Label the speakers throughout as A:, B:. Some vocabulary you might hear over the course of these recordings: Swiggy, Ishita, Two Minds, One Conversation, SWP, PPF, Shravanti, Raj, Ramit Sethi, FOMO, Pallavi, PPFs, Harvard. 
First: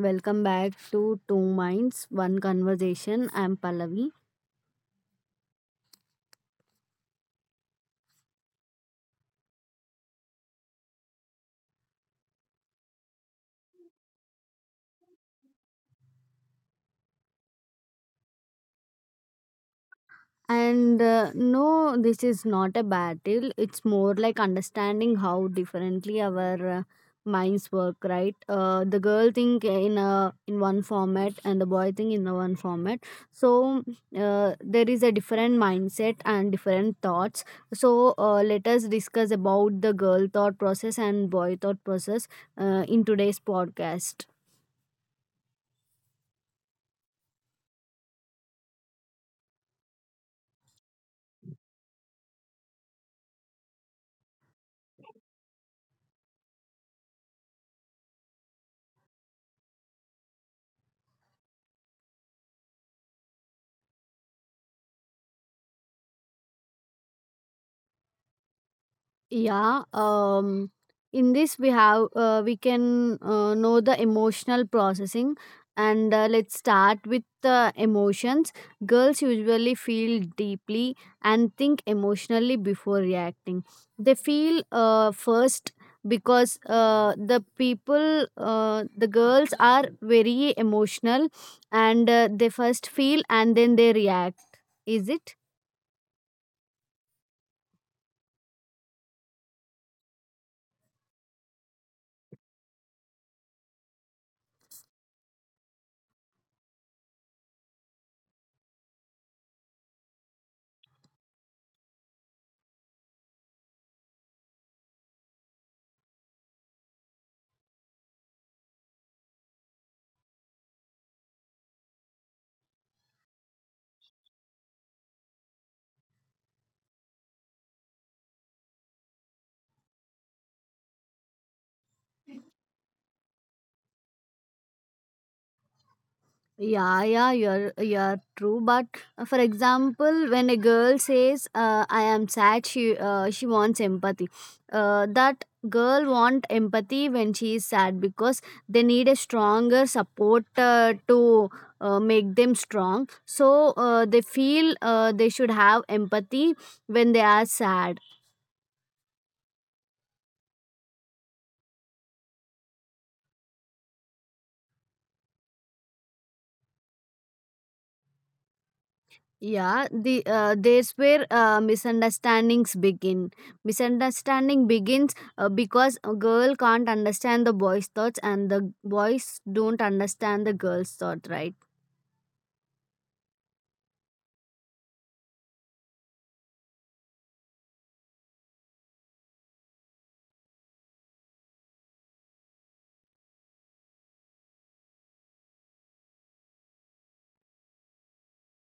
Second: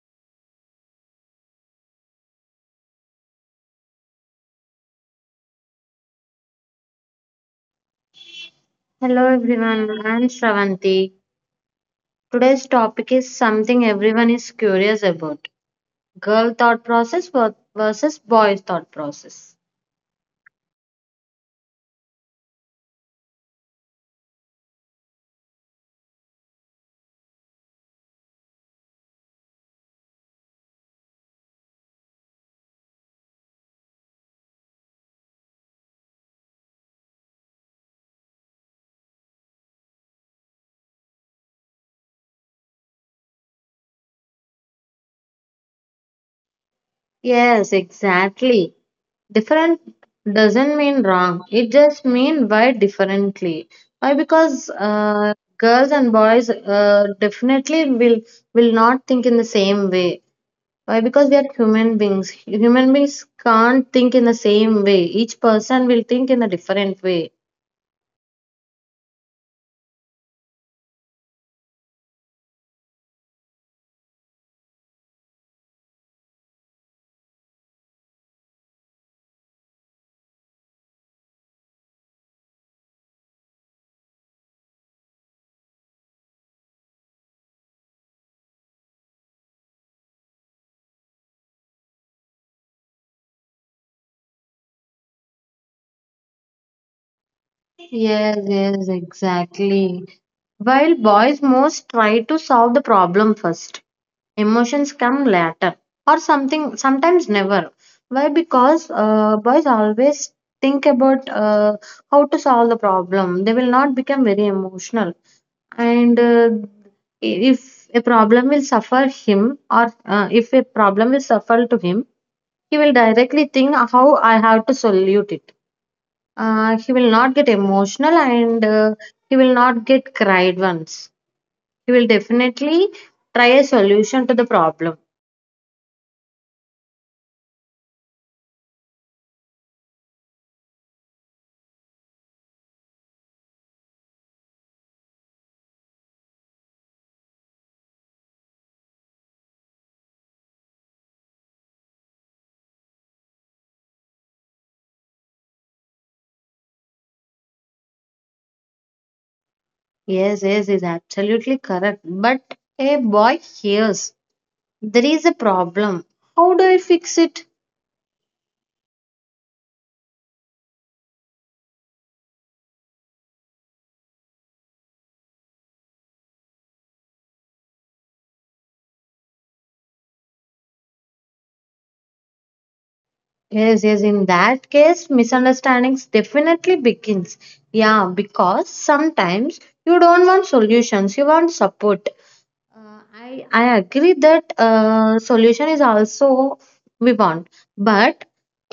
A: welcome back to Two Minds, One Conversation. I'm Pallavi.
B: Hello everyone, I'm Shravanti. Today's topic is something everyone is curious about: girl thought process versus boy's thought process.
A: And no, this is not a battle. It's more like understanding how differently our minds work, right? The girl think in a in one format and the boy think in a one format. So there is a different mindset and different thoughts. So let us discuss about the girl thought process and boy thought process in today's podcast.
B: Yes, exactly. Different doesn't mean wrong, it just means why differently. Why? Because girls and boys definitely will not think in the same way. Why? Because we are human beings. Human beings can't think in the same way. Each person will think in a different way.
A: Yeah, in this we can know the emotional processing, and let's start with the emotions. Girls usually feel deeply and think emotionally before reacting. They feel first, because the girls are very emotional, and they first feel and then they react. Is it?
B: Yes, yes, exactly. While boys most try to solve the problem first, emotions come later or something, sometimes never. Why? Because boys always think about how to solve the problem. They will not become very emotional. And if a problem will suffer him, or if a problem will suffer to him, he will directly think how I have to solve it. He will not get emotional, and he will not get cried once. He will definitely try a solution to the problem.
A: Yeah, yeah, you're true. But for example, when a girl says, "I am sad," she wants empathy. That girl want empathy when she is sad because they need a stronger support to make them strong. So they feel they should have empathy when they are sad.
B: Yes, yes, is absolutely correct. But a boy hears there is a problem. How do I fix it?
A: Yeah, there's where misunderstandings begin. Misunderstanding begins because a girl can't understand the boy's thoughts, and the boys don't understand the girl's thought, right?
B: Yes, yes, in that case, misunderstandings definitely begins. Yeah, because sometimes you don't want solutions, you want support. Uh, I agree that solution is also we want, but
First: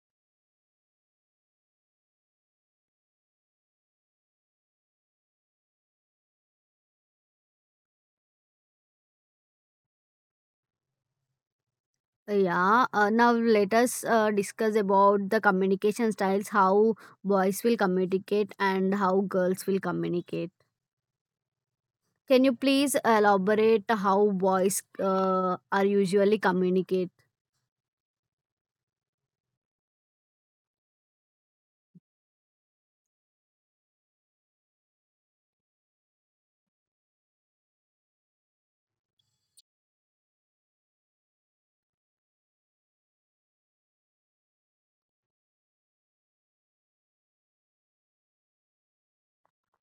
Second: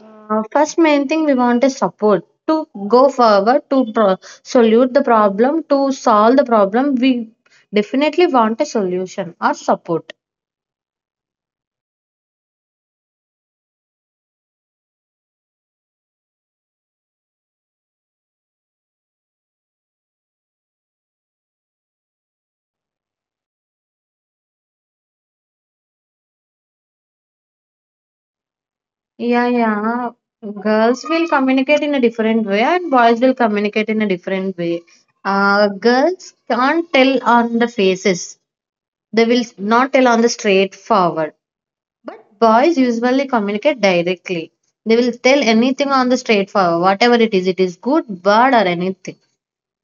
B: first main thing we want is support to go forward to solve the problem. We definitely want a solution or support.
A: Yeah. Now let us discuss about the communication styles, how boys will communicate and how girls will communicate. Can you please elaborate how boys are usually communicate?
B: Yeah, yeah. Girls will communicate in a different way, and boys will communicate in a different way. Girls can't tell on the faces. They will not tell on the straightforward. But boys usually communicate directly. They will tell anything on the straightforward, whatever it is. It is good, bad, or anything.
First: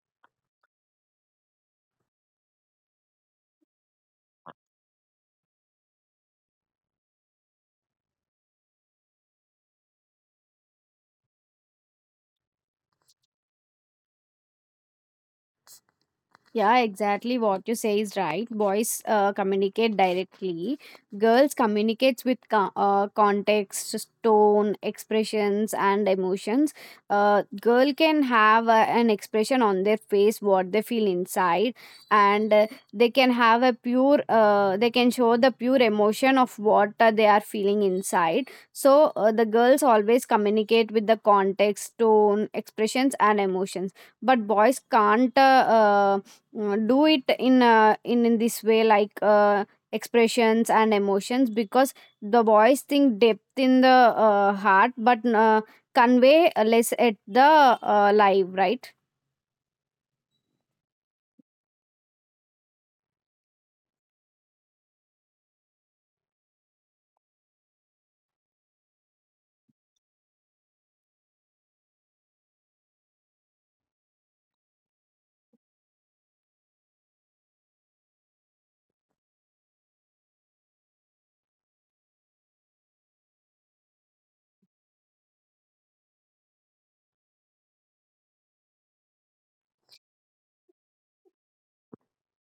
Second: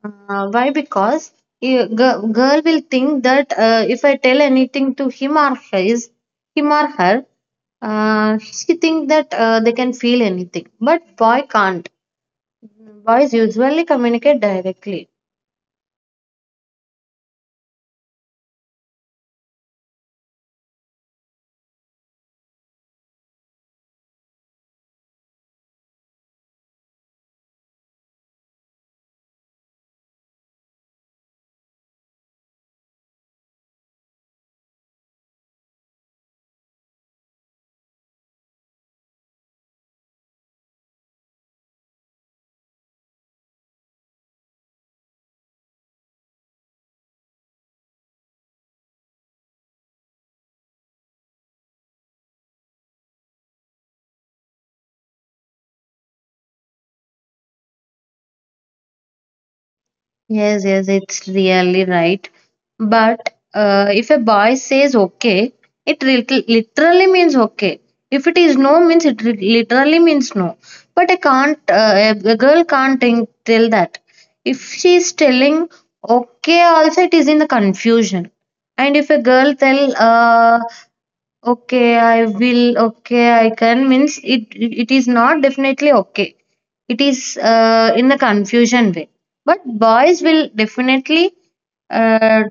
B: Why? Because you, girl will think that if I tell anything to him or her, she think that they can feel anything. But boy can't. Boys usually communicate directly.
A: Yeah, exactly what you say is right. Boys communicate directly. Girls communicates with context, tone, expressions, and emotions. Girl can have an expression on their face, what they feel inside, and they can have a pure. They can show the pure emotion of what they are feeling inside. So the girls always communicate with the context, tone, expressions, and emotions. But boys can't. Do it in in this way like expressions and emotions because the boys think depth in the heart but convey less at the live, right?
B: Yes, yes, it's really right. But if a boy says okay, it literally means okay. If it is no, means it literally means no. But I can't. A girl can't think, tell that. If she is telling okay, also it is in the confusion. And if a girl tell okay, I will. Okay, I can. Means it is not definitely okay. It is in the confusion way. But uh,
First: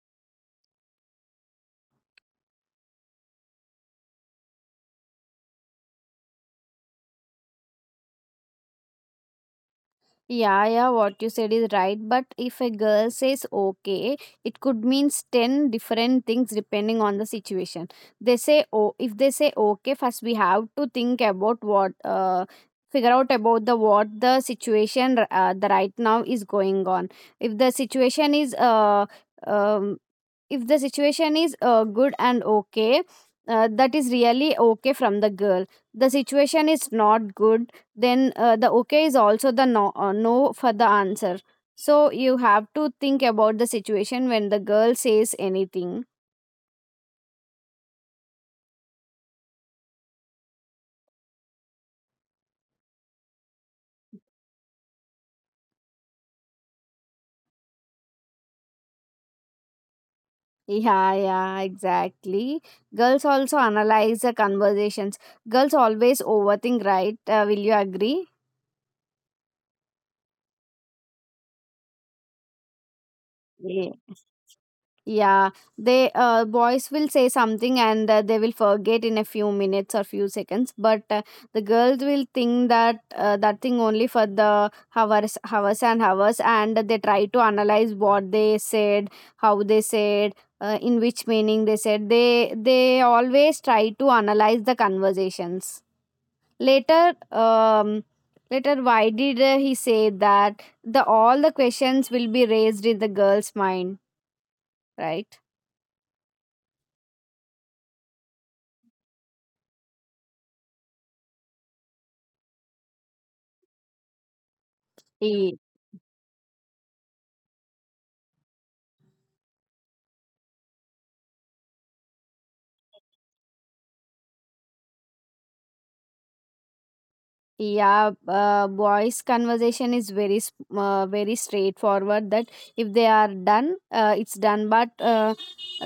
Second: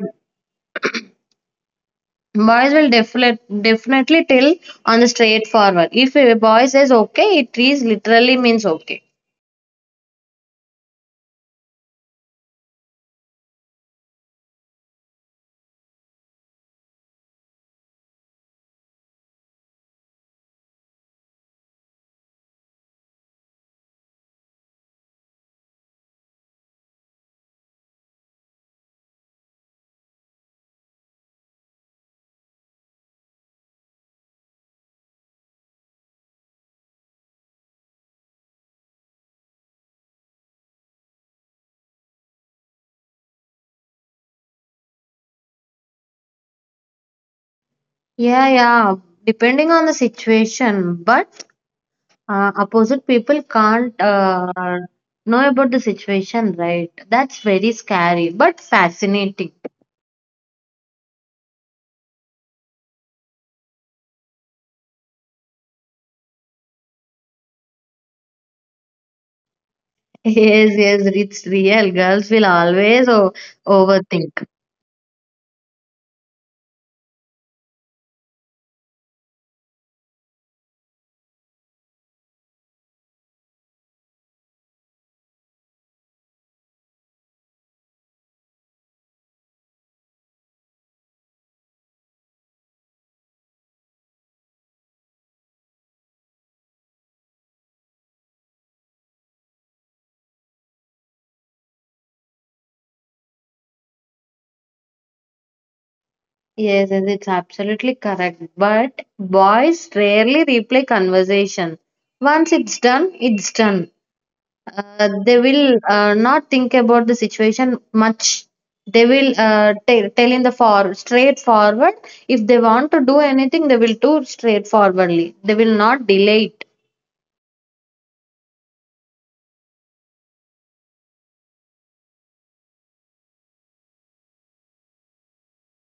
B: boys will definitely definitely tell on the straightforward. If a boy says okay, it is literally means okay.
A: Yeah, yeah, what you said is right. But if a girl says okay, it could means 10 different things depending on the situation. They say, oh, if they say okay, first we have to think about figure out about the what the situation the right now is going on. If the situation is, uh, um, if the situation is good and okay, that is really okay from the girl. The situation is not good, then the okay is also the no, no for the answer. So you have to think about the situation when the girl says anything.
B: Yeah, yeah. Depending on the situation, but opposite people can't know about the situation, right? That's very scary but fascinating.
A: Yeah, yeah, exactly. Girls also analyze the conversations. Girls always overthink, right? Will you agree?
B: Yes, yes, it's real. Girls will always o-
A: Yeah.
B: overthink.
A: Yeah, they boys will say something and they will forget in a few minutes or few seconds, but the girls will think that thing only for the hours, hours and hours, and they try to analyze what they said, how they said, in which meaning they said. They always try to analyze the conversations. Later, um, later, why did he say that? The all the questions will be raised in the girl's mind, right?
B: Yes, yes, it's absolutely correct. But boys rarely replay conversation. Once it's done, it's done. They will not think about the situation much. They will tell in the for straightforward. If they want to do anything, they will do straightforwardly. They will not delay it.
A: Yeah, boys' conversation is very straightforward. That if they are done, it's done. But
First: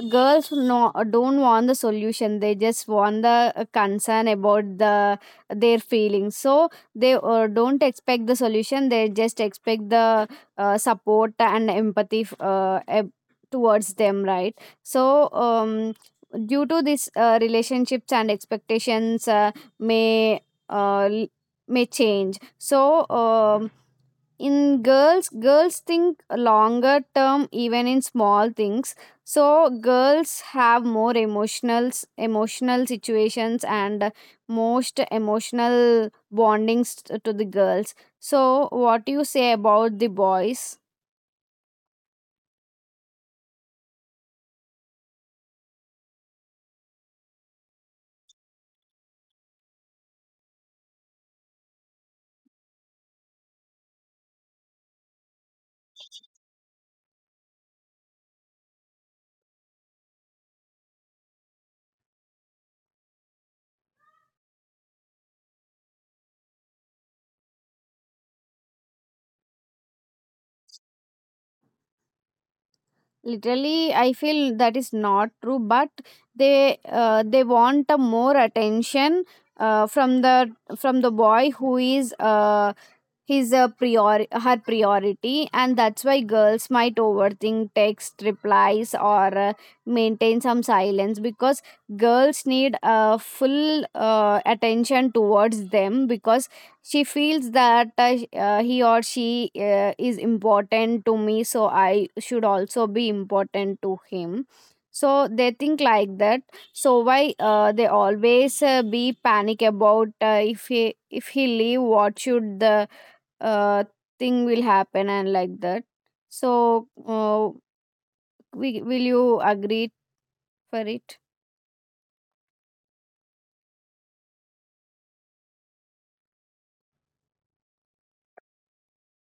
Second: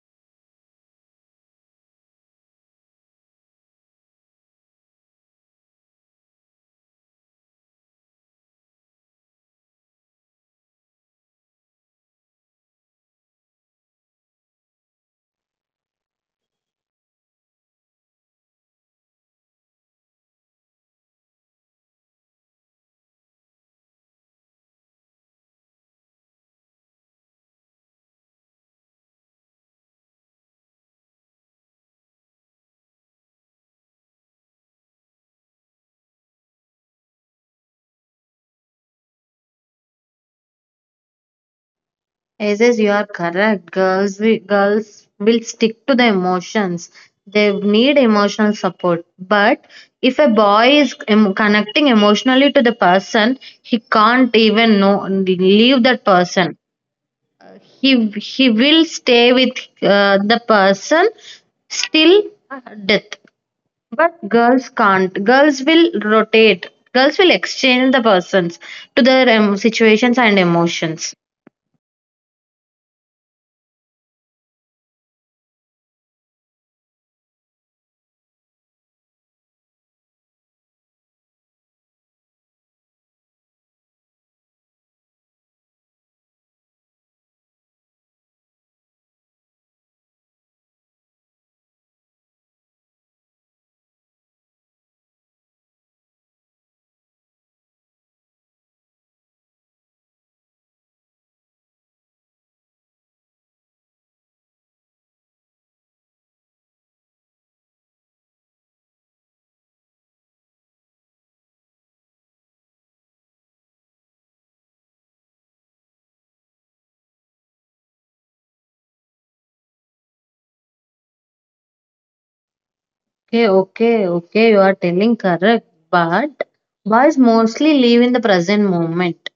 A: girls no don't want the solution. They just want the concern about their feelings. So they don't expect the solution. They just expect the support and empathy towards them. Right. So due to this, relationships and expectations may. Uh, may change. So in girls think longer term even in small things, so girls have more emotional situations and most emotional bondings to the girls. So what do you say about the boys?
B: Yes, yes, you are correct. Girls will stick to the emotions. They need emotional support. But if a boy is connecting emotionally to the person, he can't even know leave that person. He he will stay with the person still death. But girls can't. Girls will rotate. Girls will exchange the persons to their situations and emotions.
A: Literally, I feel that is not true. But they want a more attention from the boy who is her priority. And that's why girls might overthink text replies or maintain some silence because girls need full attention towards them because she feels that he or she is important to me, so I should also be important to him. So they think like that. So why they always be panic about if he leave, what should the uh, thing will happen, and like that. So will you agree for it?
B: Okay, okay, okay, you are telling correct. But boys mostly live in the present moment.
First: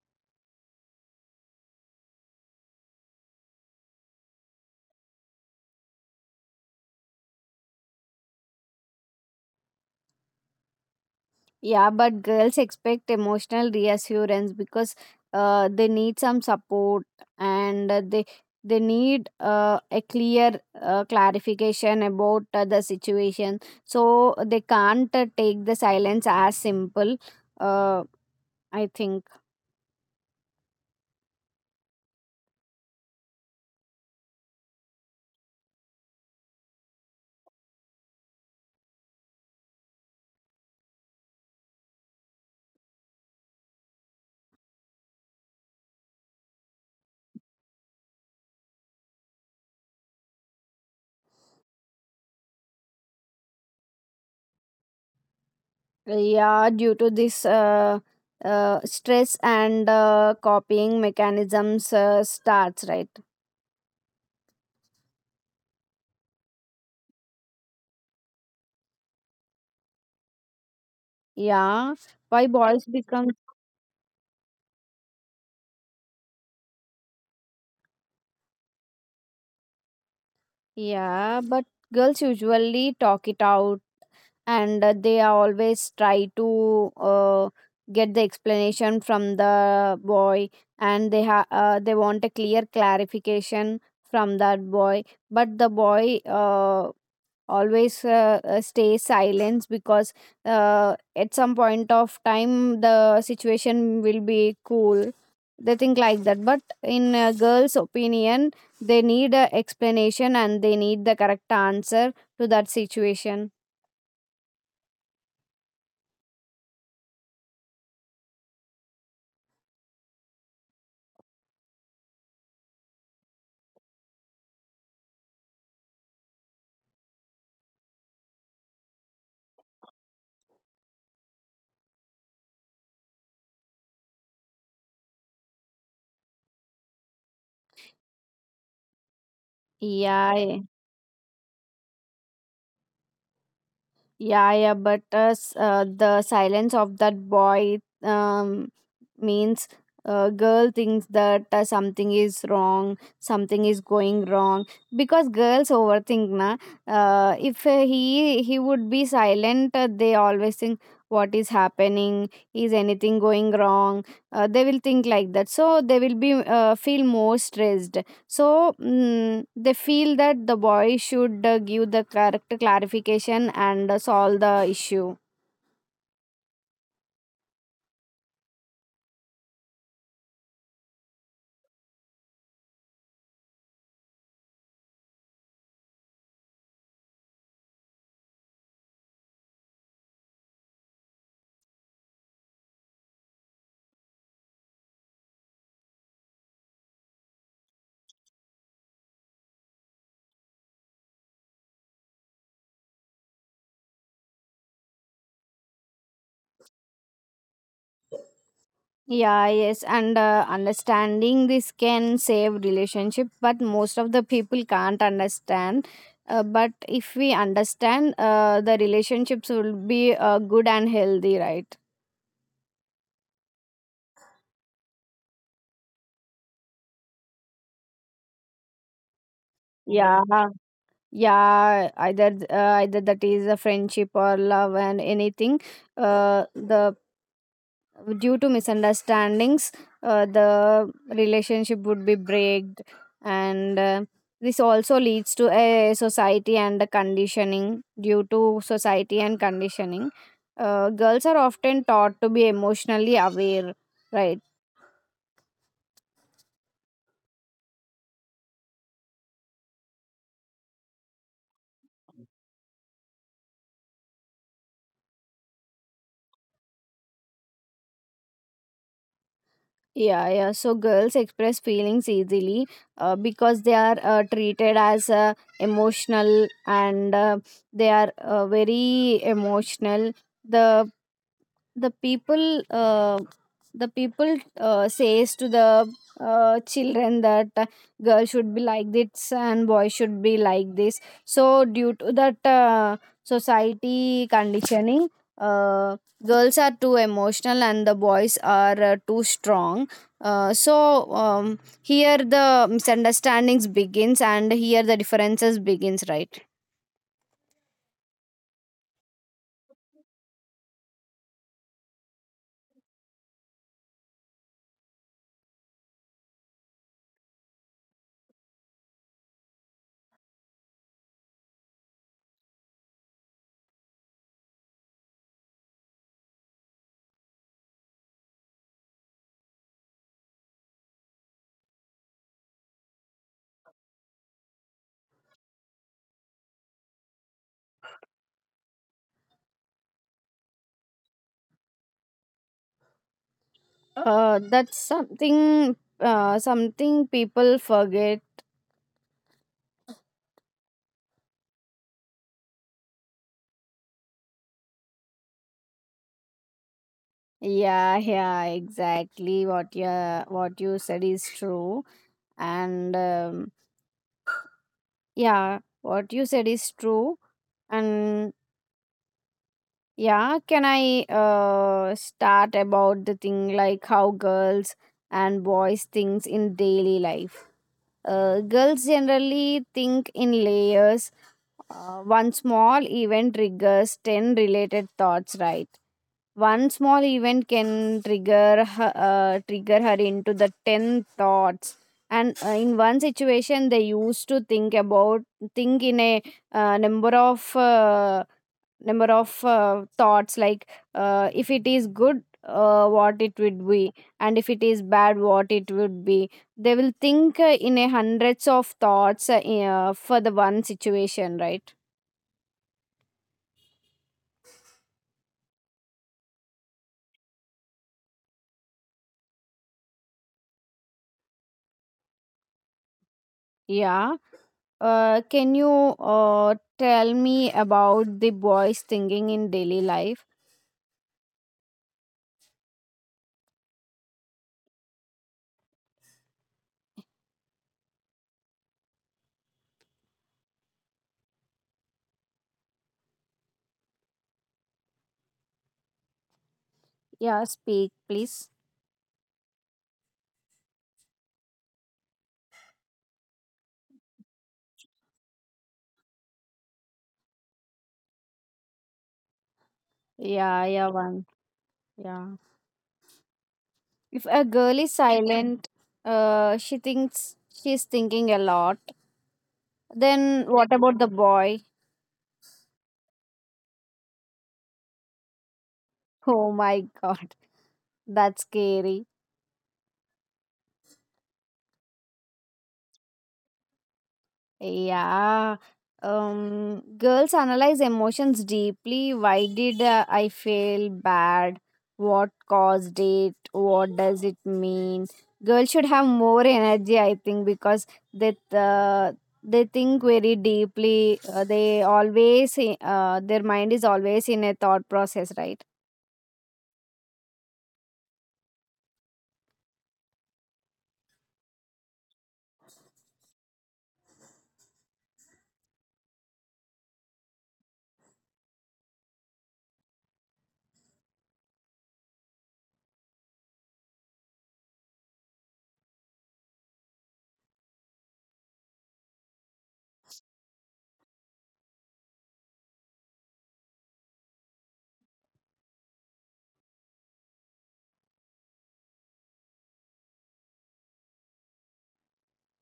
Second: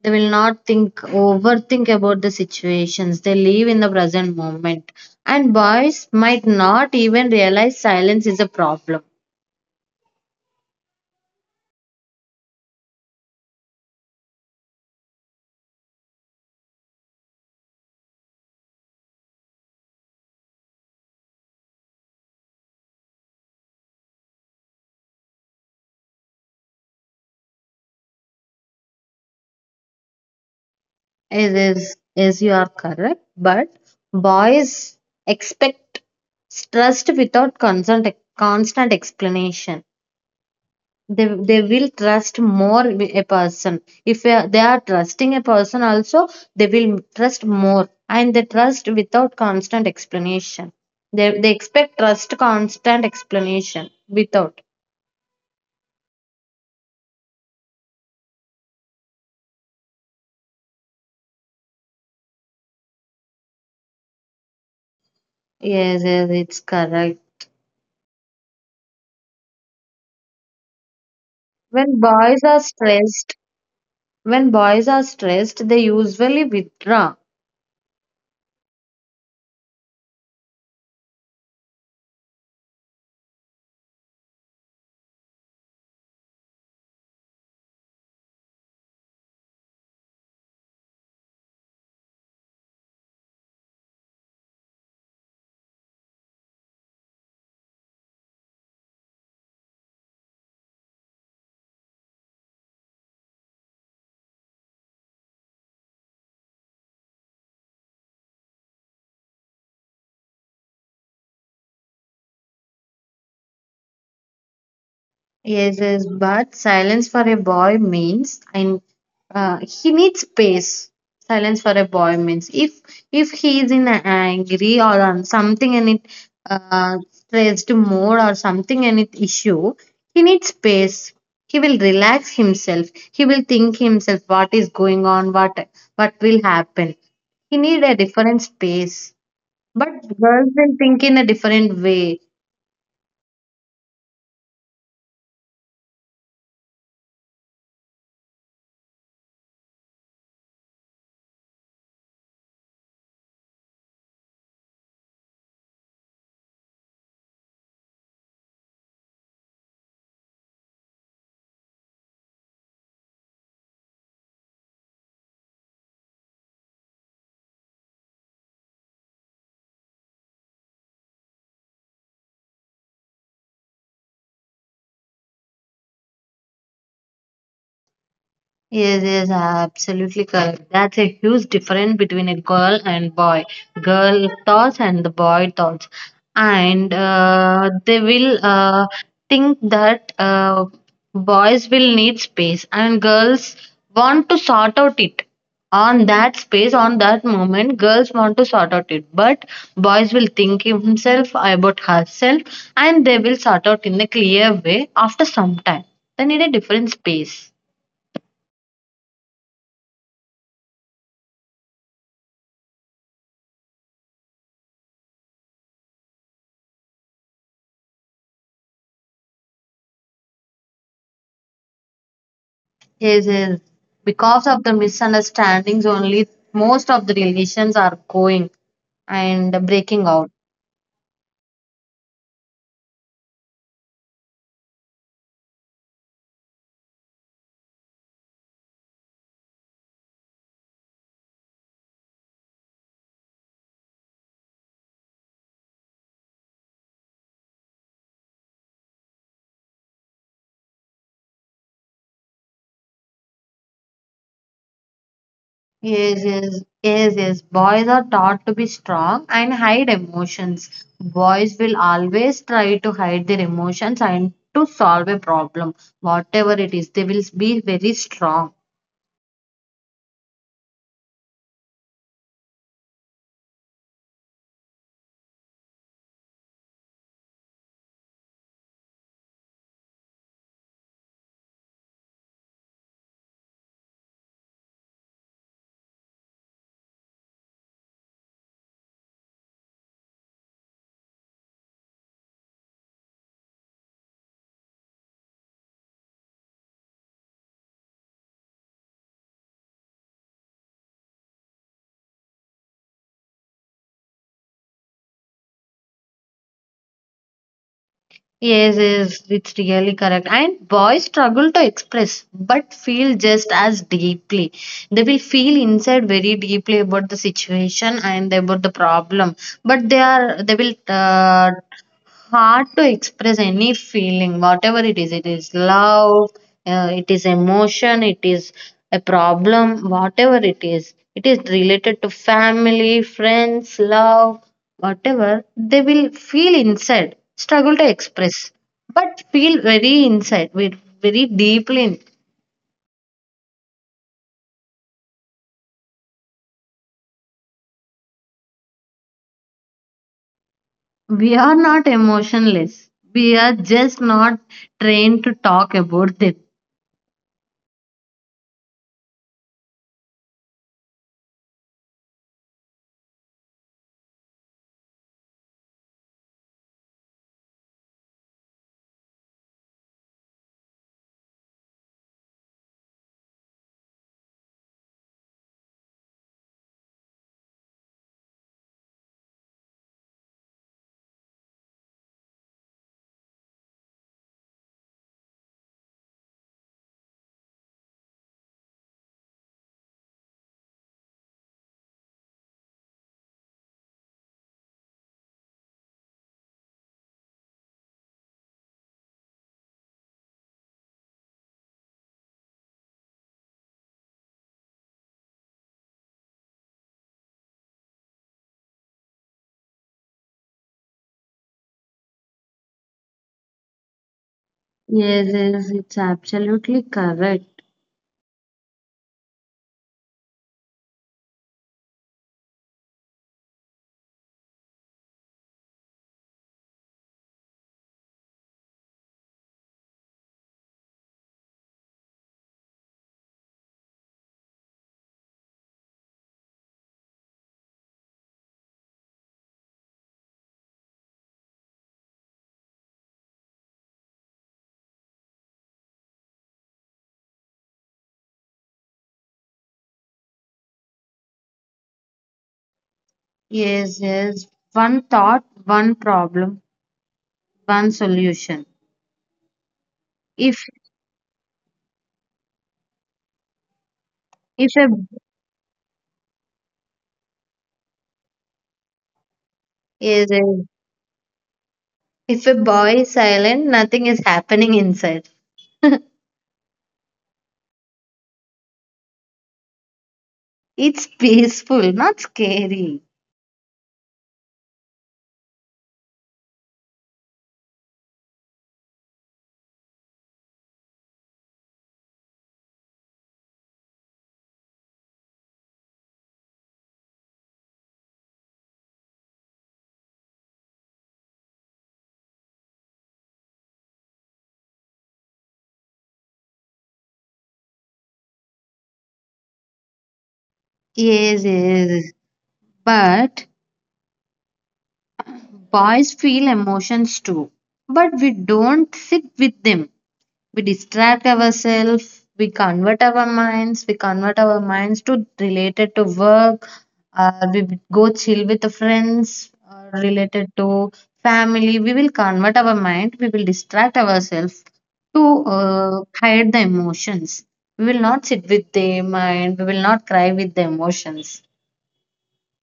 B: They will not think, overthink about the situations. They live in the present moment. And boys might not even realize silence is a problem.
A: Yeah, but girls expect emotional reassurance because they need some support, and they need a clear clarification about the situation, so they can't take the silence as simple, uh, I think.
B: It is. You are correct. But boys expect trust without constant explanation. They will trust more a person. If they are trusting a person also, they will trust more, and they trust without constant explanation. They expect trust constant explanation without.
A: Yeah, due to this, stress and copying mechanisms starts, right?
B: Yes yes it's correct.
A: Yeah.
B: when boys
A: Why
B: are
A: boys become?
B: stressed when boys are stressed they usually withdraw.
A: Yeah, but girls usually talk it out, and they are always try to get the explanation from the boy, and they want a clear clarification from that boy. But the boy always stay silent because at some point of time the situation will be cool. They think like that, but in a girl's opinion they need a explanation and they need the correct answer to that situation.
B: Yes, yes, but silence for a boy means, and he needs space. Silence for a boy means if he is in a angry or on something, and it stressed more or something and it issue, he needs space. He will relax himself. He will think himself what is going on, what will happen. He need a different space. But girls
A: Yeah.
B: will think in a different way.
A: Yeah, yeah, but the silence of that boy means girl thinks that something is wrong, something is going wrong because girls overthink, na. If he would be silent, they always think what is happening, is anything going wrong? They will think like that, so they will be feel more stressed. So they feel that the boy should give the correct clarification and solve the issue.
B: Yes, yes, absolutely correct. That's a huge difference between a girl and boy. Girl thoughts and the boy thoughts. And they will think that boys will need space, and girls want to sort out it. On that space, on that moment, girls want to sort out it. But boys will think himself about herself, and they will sort out in a clear way after some time. They need a different space.
A: Yeah, yes, and understanding this can save relationship, but most of the people can't understand. But if we understand, the relationships will be good and healthy, right?
B: Yes, yes. Because of the misunderstandings only, most of the relations are going and breaking
A: Yeah.
B: out.
A: Yeah, either that is a friendship or love and anything, the due to misunderstandings, the relationship would be breaked. And this also leads to a society and the conditioning. Due to society and conditioning, girls are often taught to be emotionally aware, right?
B: Yes, yes, yes, yes. Boys are taught to be strong and hide emotions. Boys will always try to hide their emotions and to solve a problem, whatever it is. They will be very strong.
A: Yeah, yeah. So girls express feelings easily because they are treated as emotional, and they are very emotional. The the people, says to the children that girl should be like this and boy should be like this. So due to that, society conditioning, uh, girls are too emotional and the boys are too strong. So here the misunderstandings begins and here the differences begins, right?
B: Yes, yes, it's really correct. And boys struggle to express, but feel just as deeply. They will feel inside very deeply about the situation and about the problem, but they will hard to express any feeling, whatever it is. It is love, it is emotion, it is a problem, whatever it is. It is related to family, friends, love, whatever. They will feel inside, struggle to express, but feel very inside, very deeply.
A: That's something, people forget.
B: We are not emotionless. We are just not trained to talk about them.
A: Yeah, yeah, exactly what you said is true. And yeah, what you said is true. And yeah, can I start about the thing like how girls and boys thinks in daily life? Girls generally think in layers. One small event triggers 10 related thoughts, right? One small event can trigger her into the 10 thoughts. And in one situation, they used to think in a uh, number of uh, number of thoughts, like if it is good, what it would be, and if it is bad, what it would be. They will think in a hundreds of thoughts for the one situation, right?
B: Yes, yes, it's absolutely correct.
A: Yeah. Can you tell me about the boys singing in daily life? Yeah, speak, please.
B: Yes, yes. One thought, one problem, one solution. If
A: Yeah, yeah, one. Yeah. If a
B: if
A: girl
B: a
A: is silent, she's thinking a lot.
B: Yes, yes.
A: Then what about the boy?
B: If a boy is silent, nothing is happening inside.
A: Oh my God, that's scary.
B: It's peaceful, not scary.
A: Yeah. Girls analyze emotions deeply. Why did I feel bad? What caused it? What does it mean? Girls should have more energy, I think, because they uh, they think very deeply. They always their mind is always in a thought process, right?
B: Yes, yes. But boys feel emotions too. But we don't sit with them. We distract ourselves. We convert our minds to related to work, or we go chill with the friends, or related to family. We will convert our mind. We will distract ourselves to uh, hide the emotions. We will not sit with the mind. We will not cry with the emotions.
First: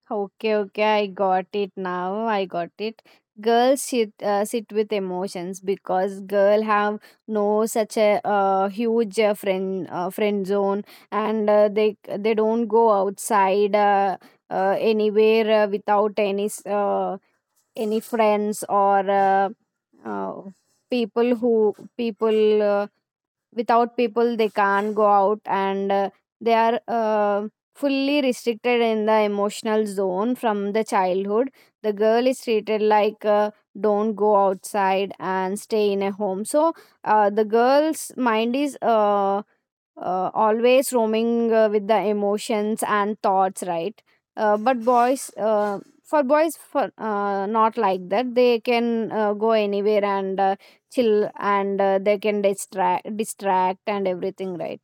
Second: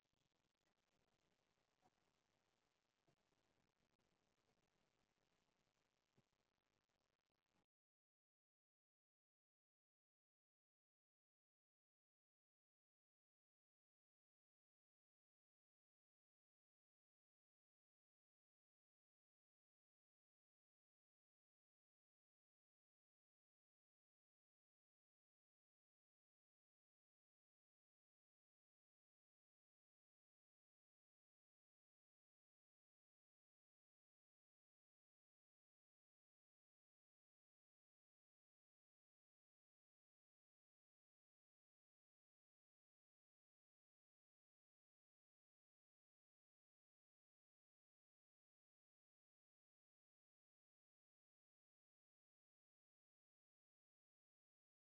A: Okay, okay, I got it now. I got it. Girls sit with emotions because girl have no such a huge friend zone, and they don't go outside anywhere without any friends or uh, people who people. Uh, Without people they can't go out, and they are fully restricted in the emotional zone. From the childhood the girl is treated like, don't go outside and stay in a home. So the girl's mind is always roaming with the emotions and thoughts, right? But boys, for boys for not like that. They can go anywhere and chill, and they can distract and everything, right?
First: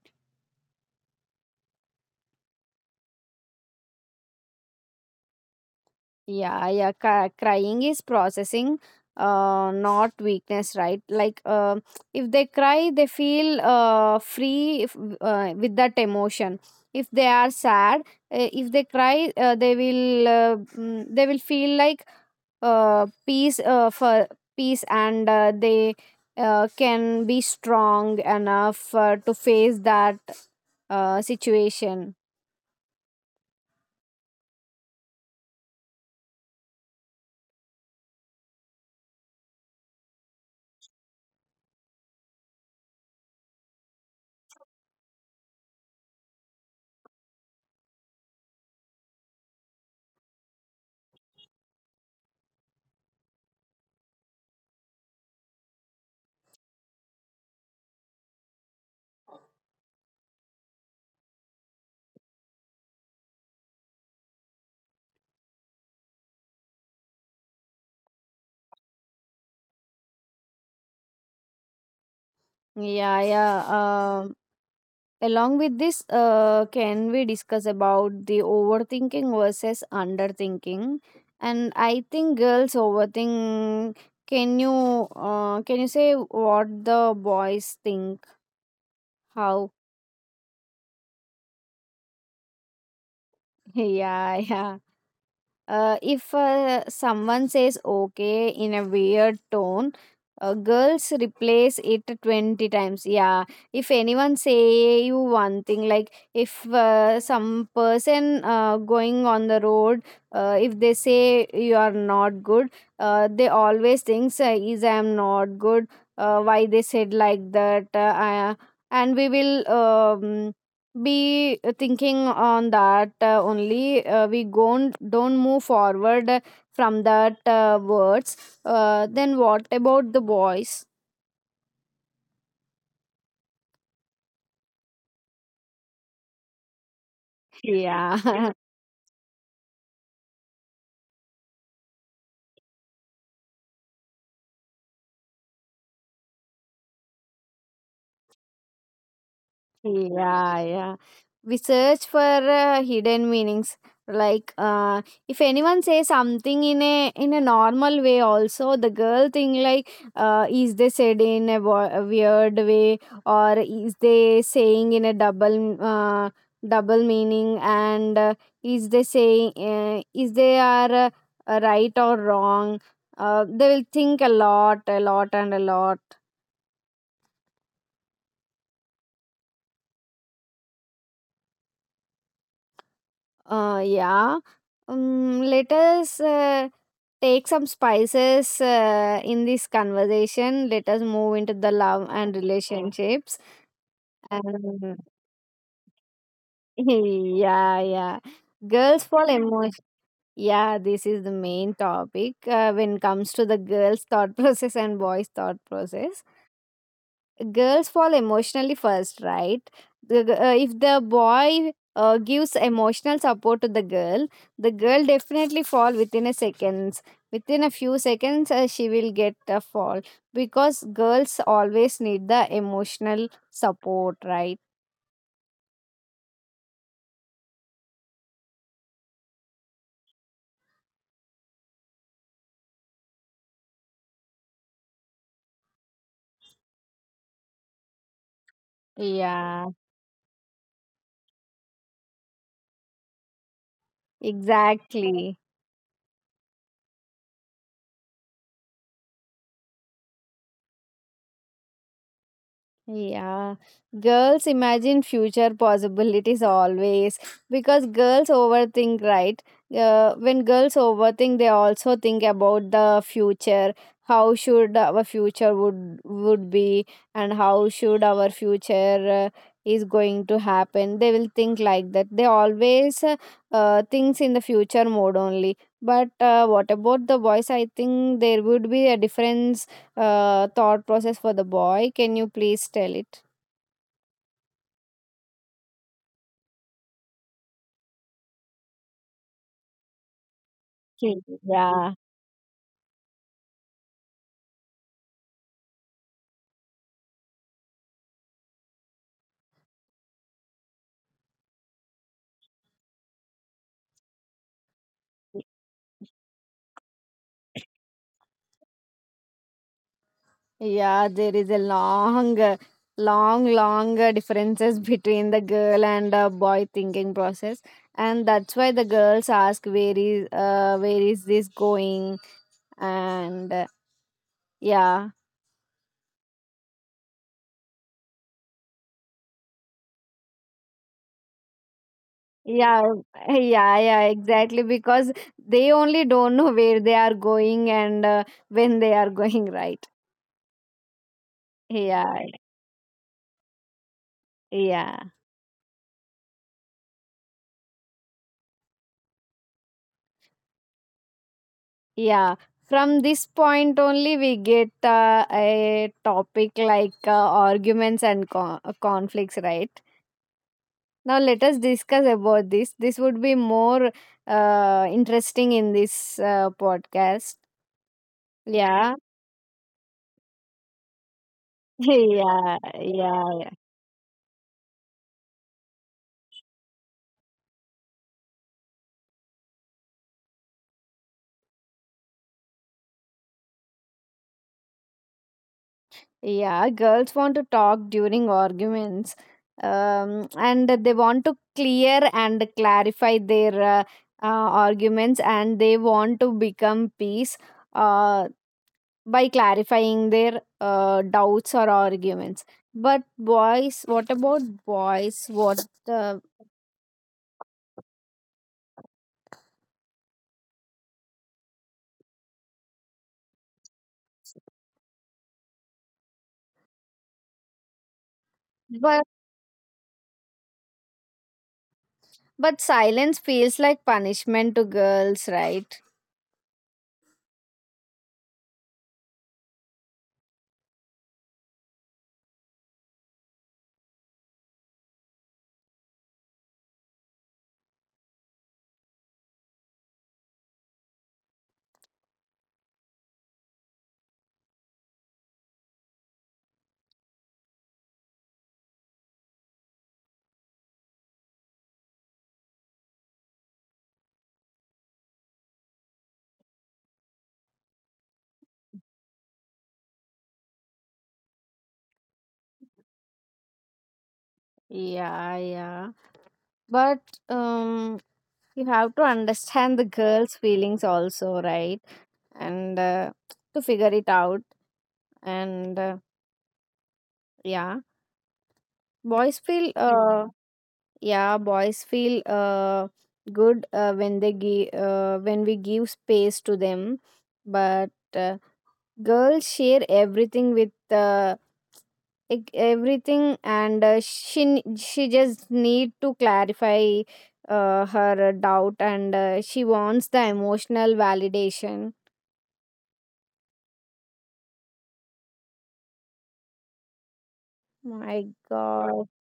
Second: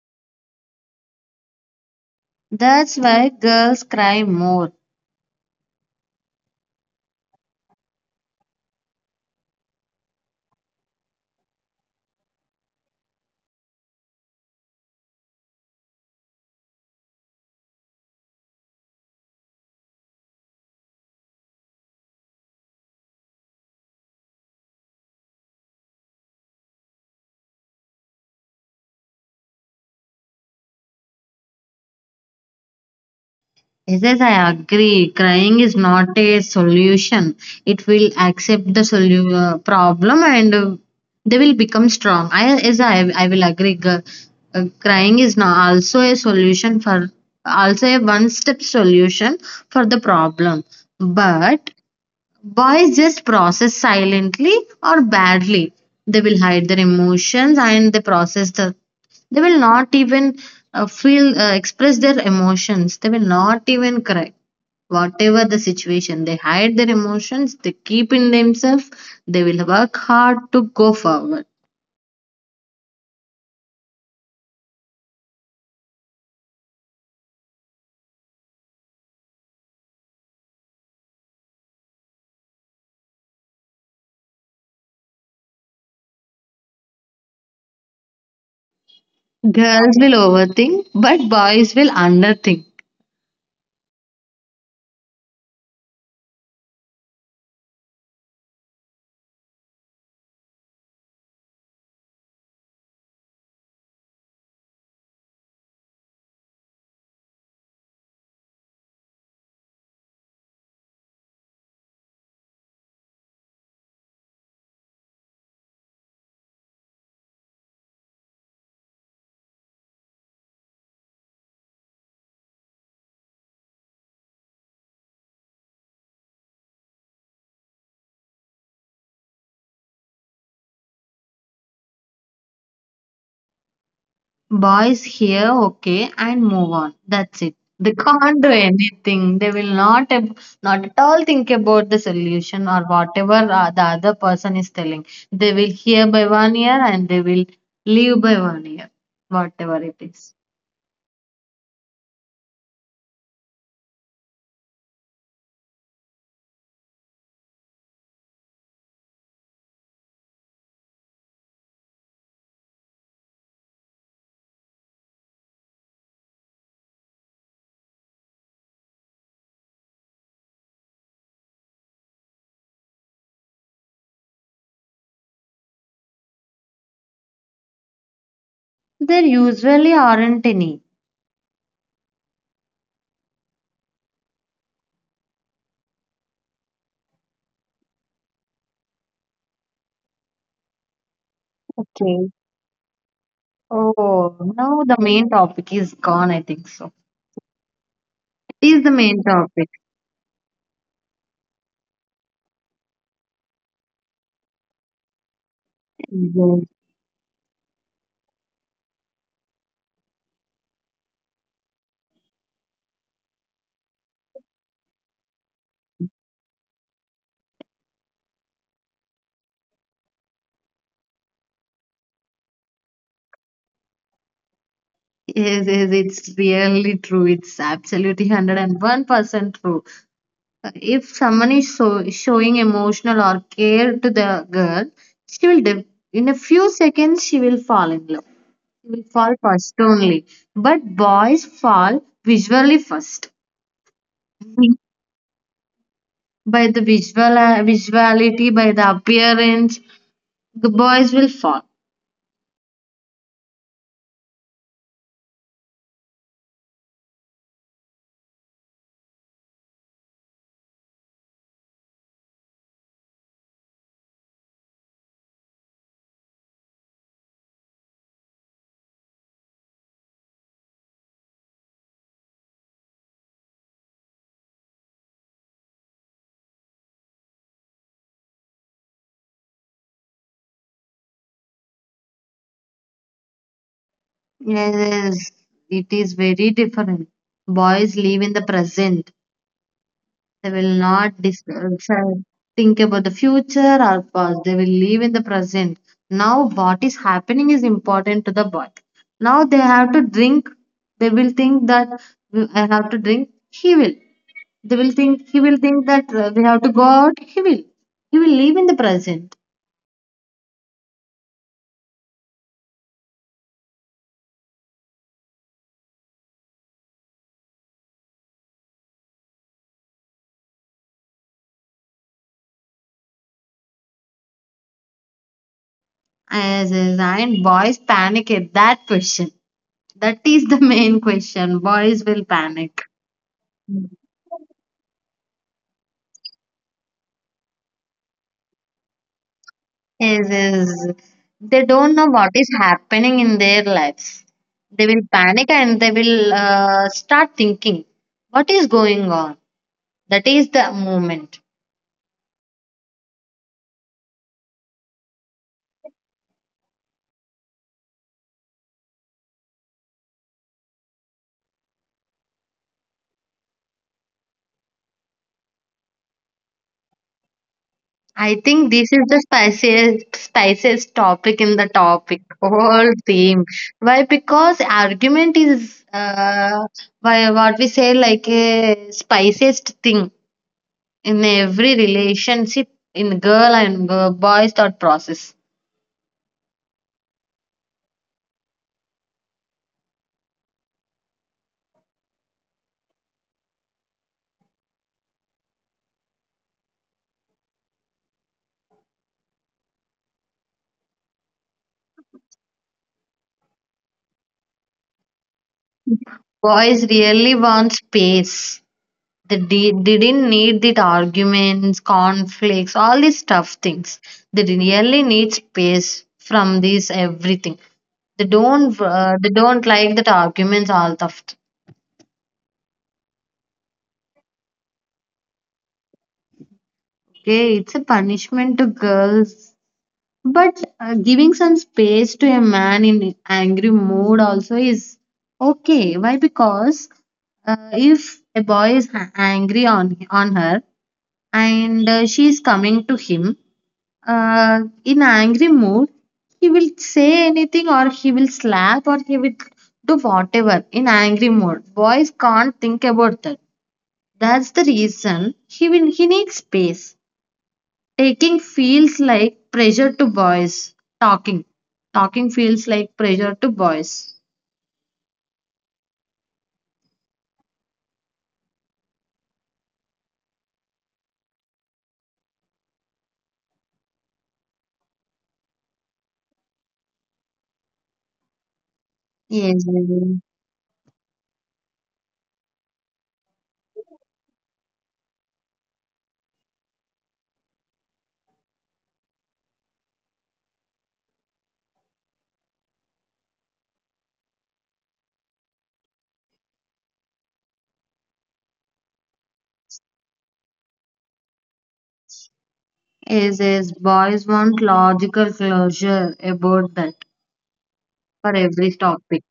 B: That's why girls cry more.
A: Yeah, yeah. Crying is processing, not weakness, right? If they cry they feel free. If, With that emotion, if they are sad, if they cry, they will, they will feel like peace. For Peace, and they can be strong enough to face that situation.
B: Yes, yes, I agree. Crying is not a solution. It will accept the problem, and they will become strong. Yes, I will agree. Crying is not also a solution for, also a one step solution for the problem. But boys just process silently or badly. They will hide their emotions, and they process the. They will not even feel express their emotions. They will not even cry. Whatever the situation, they hide their emotions. They keep in themselves. They will work hard to go forward.
A: Yeah, yeah. Along with this, can we discuss about the overthinking versus underthinking? And I think girls overthink. Can you say what the boys think? How?
B: Girls will overthink, but boys will underthink.
A: Yeah, yeah. If someone says okay in a weird tone, girls replace it 20 times. Yeah. If anyone say you one thing, like if some person going on the road, if they say you are not good, they always thinks, is I am not good. Why they said like that? And we will. Be thinking on that, only we gon don't move forward from that words. Then what about the boys?
B: Boys hear okay and move on. That's it. They can't do
A: Yeah.
B: anything. They will not not at all think about the solution or whatever the other person is telling. They will hear by one ear, and they will leave by one ear, whatever it is.
A: Yeah, yeah. We search for hidden meanings. Like, uh, if anyone says something in a normal way, also the girl think like, is they said in a, a weird way, or is they saying in a double meaning, and is they saying, is they are right or wrong? They will think a lot, and a lot.
B: There usually aren't any.
A: Yeah. Let us take some spices in this conversation. Let us move into the love
B: Okay.
A: and relationships.
B: Oh, now the
A: And
B: main topic is gone, I think so.
A: yeah, yeah.
B: Is the
A: Girls
B: main
A: fall
B: topic.
A: emotion. Yeah, this is the main topic when it comes to the girls' thought process and boys' thought process.
B: Yes,
A: Girls fall emotionally first, right? If the boy gives emotional support to the girl, the girl definitely fall within a seconds, within a few seconds she will get a fall, because girls always need the emotional support, right?
B: yes, yes, it's really true. It's absolutely 101% true. If someone is so, showing emotional or care to the girl, she will in a few seconds she will fall in love. She will fall
A: Yeah,
B: first only. But boys fall visually first.
A: exactly.
B: By the visuality, by the appearance, the boys will fall.
A: Yeah, girls imagine future possibilities always, because girls overthink, right? When girls overthink, they also think about the future. How should our future would be, and how should our future is going to happen? They will think like that. They always thinks in the future mode only. But what about the boys? I think there would be a difference thought process for the boy. Can you please tell it?
B: Yes, it is very different. Boys live in the present. They will
A: Okay.
B: not
A: Yeah.
B: think about the future or past. They will live in the present. Now, what is happening is important to the body. Now, they have to drink. They will think that, I have to drink." He will. He will think that we have to go out. He will. He will live in the present.
A: Yeah, there is a long, long, long differences between the girl and boy thinking process, and that's why the girls ask where is, where is this going, and yeah,
B: As is, and boys panic at that question. That is the main question. Boys will panic.
A: yeah, yeah, yeah, exactly, because they only don't know where they are going and when they are going, right?
B: Is They don't know
A: Yeah,
B: what is happening in their lives. They
A: yeah.
B: will panic, and they will start thinking what is going on. That is the moment.
A: Yeah, from this point only we get a topic like arguments and conflicts, right? Now let us discuss about this. This would be more interesting in this podcast.
B: I think this
A: Yeah.
B: is the spiciest topic in the topic
A: Yeah,
B: whole
A: yeah,
B: theme.
A: yeah.
B: Why? Because argument is why what we say like a spiciest thing in every relationship, in girl and girl, boys thought process.
A: Yeah, girls want to talk during arguments. And they want to clear and clarify their arguments, and they want to become peace. Uh, by clarifying their doubts or arguments. But boys, what about boys? What the,
B: Boys really want space. They didn't need the arguments, conflicts, all these tough things. They really need space from this everything. They don't
A: but
B: uh, they don't like that arguments all tough.
A: but silence feels like punishment to girls, right?
B: Okay, it's a punishment to girls, but giving some space to a man in angry mood also is okay. Why? Because if a boy is angry on her, and she is coming to him in angry mood, he will say anything, or he will slap, or he will do whatever in angry mood. Boys can't think about that. That's the reason, he needs space. Taking feels like pressure to boys. Talking talking feels like pressure to boys.
A: Yeah, yeah. But um, you have to understand the girls' feelings also, right? And to figure it out, and yeah, boys
B: Yes,
A: feel
B: yes,
A: yeah, boys feel good when they give when we give space to them. But uh, girls share everything with, everything, and she just need to clarify her doubt, and she wants the emotional validation.
B: yes, yes. Boys want logical closure about that
A: My
B: for every
A: god.
B: topic.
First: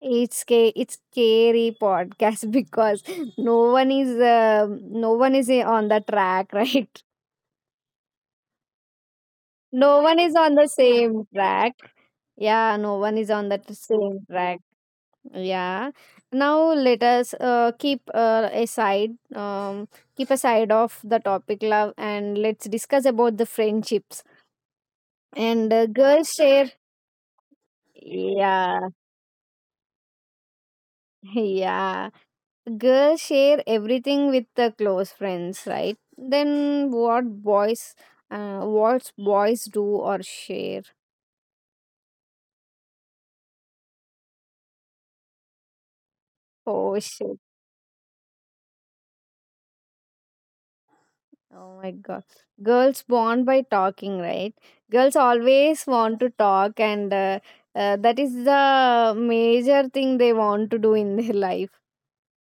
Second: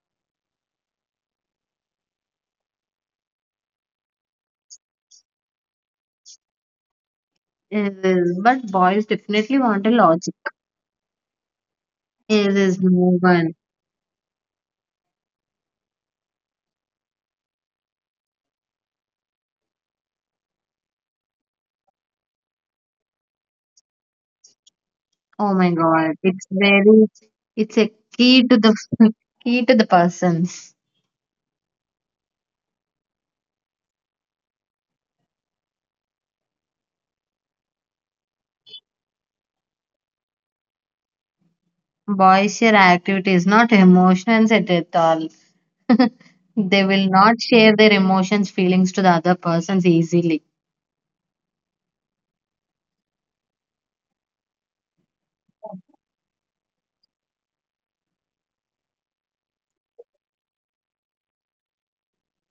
A: It's scary podcast because no one is, no one is on the track, right?
B: Yes, yes, but boys definitely want a
A: No one is
B: logic.
A: on the same track.
B: Yes,
A: Yeah,
B: yes,
A: no one is on that
B: Mohan.
A: same track. Yeah. Now let us keep aside, keep aside of the topic love, and let's discuss about the friendships. And
B: Oh my
A: girls
B: God,
A: share,
B: it's a key to
A: yeah,
B: the key to the persons.
A: yeah. Girls share everything with the close friends, right? Then what boys do or share?
B: Boys share activities, not emotions at all.
A: Oh
B: They will
A: shit.
B: not share their emotions, feelings to the other persons easily.
A: Oh my god. Girls bond by talking, right? Girls always want to talk, and that is the major thing they want to do in their life.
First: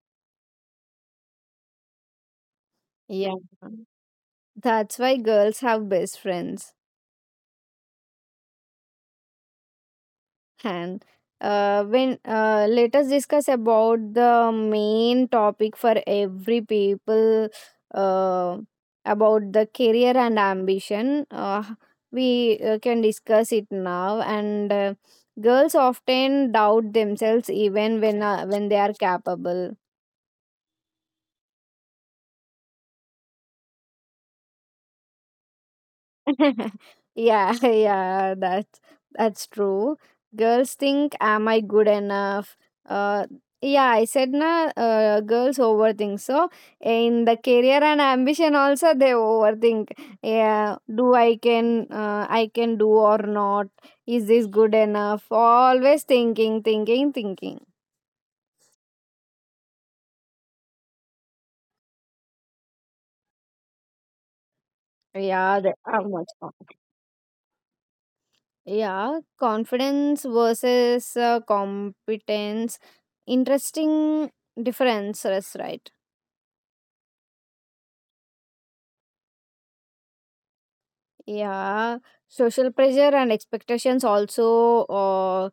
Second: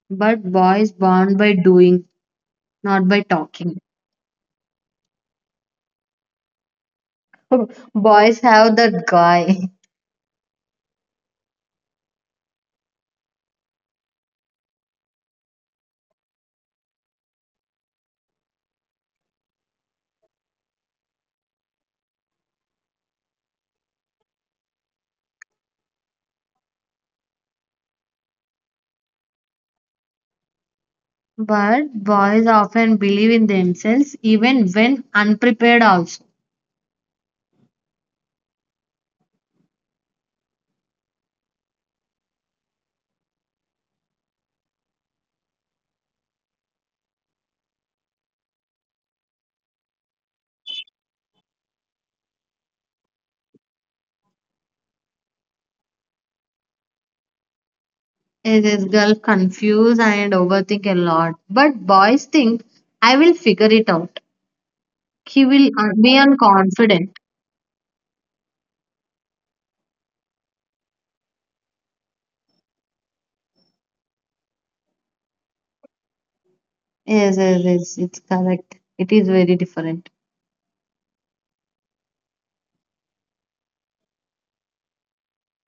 B: But boys bond by doing, not by
A: Yeah.
B: talking.
A: That's why girls have best friends.
B: Boys have that guy.
A: And when let us discuss about the main topic for every people uh, about the career and ambition. We can discuss it now. And girls often doubt themselves even when, when they are capable.
B: But boys often believe in themselves, even when unprepared also.
A: Yeah, yeah, that's true. Girls think, "Am I good enough?" Uh, yeah, I said, "Na, girls overthink." So in the career and ambition, also they overthink. Yeah, do I can, I can do or not? Is this good enough? Always thinking, thinking, thinking.
B: It is girl confuse and overthink a lot. But boys think, "I will figure it out." He will
A: Yeah, that,
B: be
A: how much?
B: unconfident.
A: Yeah, confidence versus competence. Interesting differences, right?
B: Yes, yes, yes, it's correct. It is very different.
A: Yeah, social pressure and expectations also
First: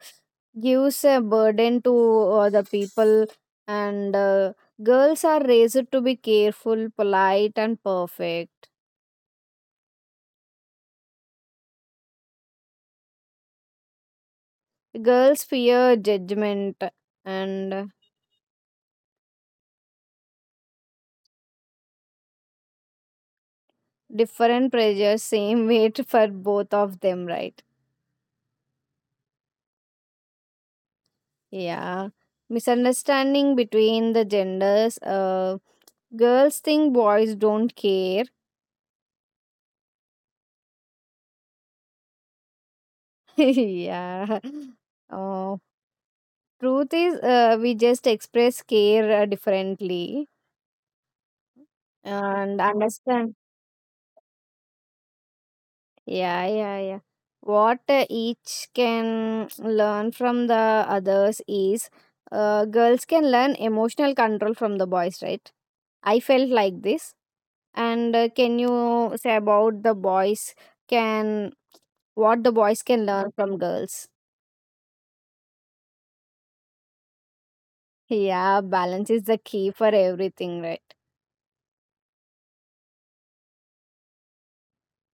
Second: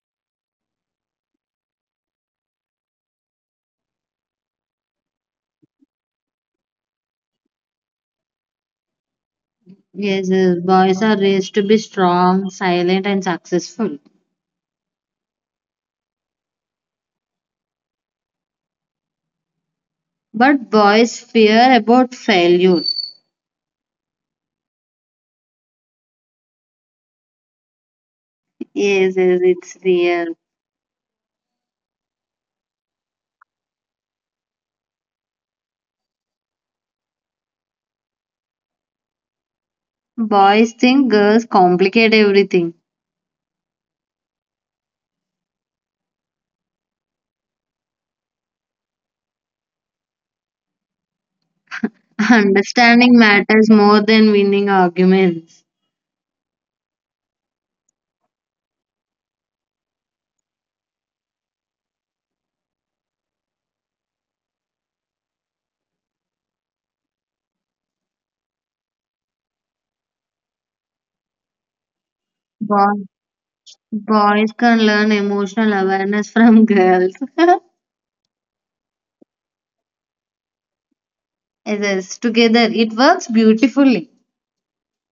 A: gives a burden to the people, and girls are raised to be careful, polite, and perfect.
B: Yes, yes, boys are raised to be strong, silent, and successful.
A: Girls fear judgment, and
B: But boys fear about failure.
A: different pressure, same weight for both of them, right?
B: Yes, yes, it's real.
A: Yeah, misunderstanding between the genders. Girls think boys don't care.
B: Boys think girls complicate everything.
A: Yeah. Oh, truth is, we just express care differently and
B: Understanding
A: understand.
B: matters more than winning arguments.
A: Yeah, yeah, yeah. What each can learn from the others is, girls can learn emotional control from the boys, right? I felt like this. And can you say about the boys? Can, what the boys can
B: Boy,
A: learn from girls.
B: Boys can learn emotional awareness from girls.
A: Yeah, balance is the key for everything, right?
B: Yes, together it works beautifully.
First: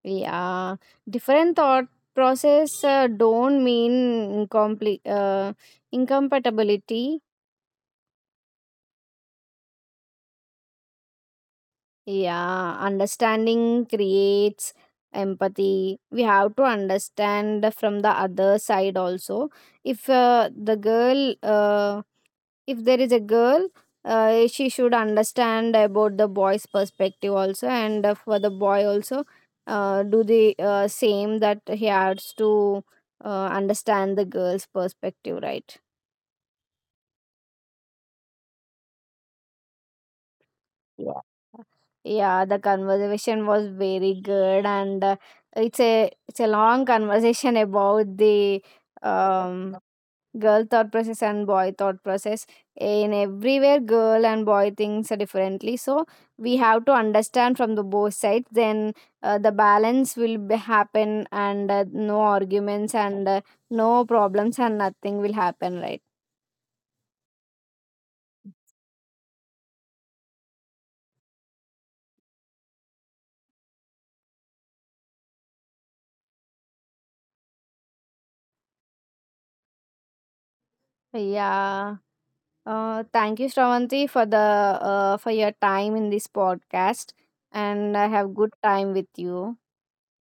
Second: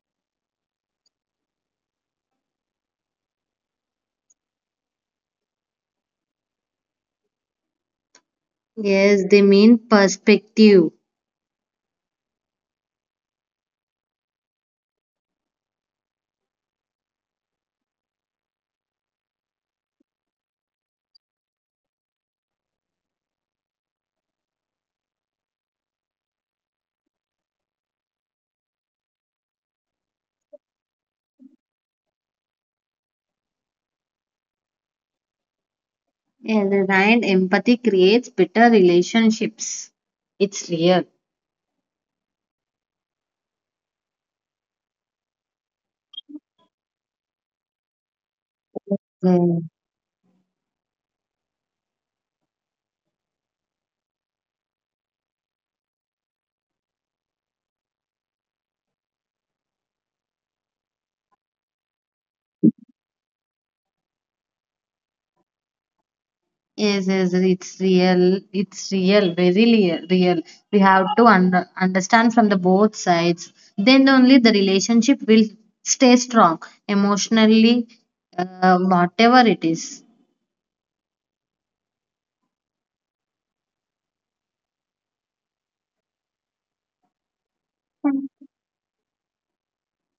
A: Yeah, different thought process don't mean incomplete incompatibility.
B: Yes, they mean perspective.
A: Yeah, understanding creates empathy. We have to understand from the other side also. If the girl, if there is a girl, she should understand about the boy's perspective also, and for the boy also do the same, that he has to understand the girl's perspective, right?
B: Yes, and empathy creates better relationships. It's real.
A: Yeah. Yeah, the conversation was very good, and it's a long conversation about the
B: Mm.
A: um girl thought process and boy thought process. In everywhere girl and boy thinks differently, so we have to understand from the both sides. Then the balance will be happen, and no arguments, and no problems, and nothing will happen, right?
B: Yes, yes, it's real. It's real, very real. We have to understand from the both sides. Then only the relationship will stay strong emotionally, whatever it is.
A: Yeah. Thank you, Shravanti, for the, for your time in this podcast, and I have good time with you.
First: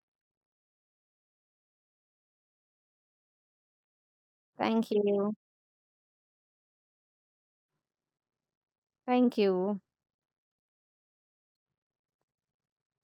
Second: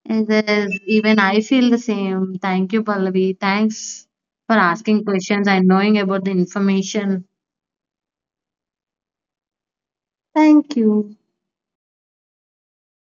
B: It is. Even I feel the same. Thank you, Pallavi. Thanks for
A: Thank
B: asking
A: you.
B: questions and knowing about the information.
A: Thank you.
B: Thank you.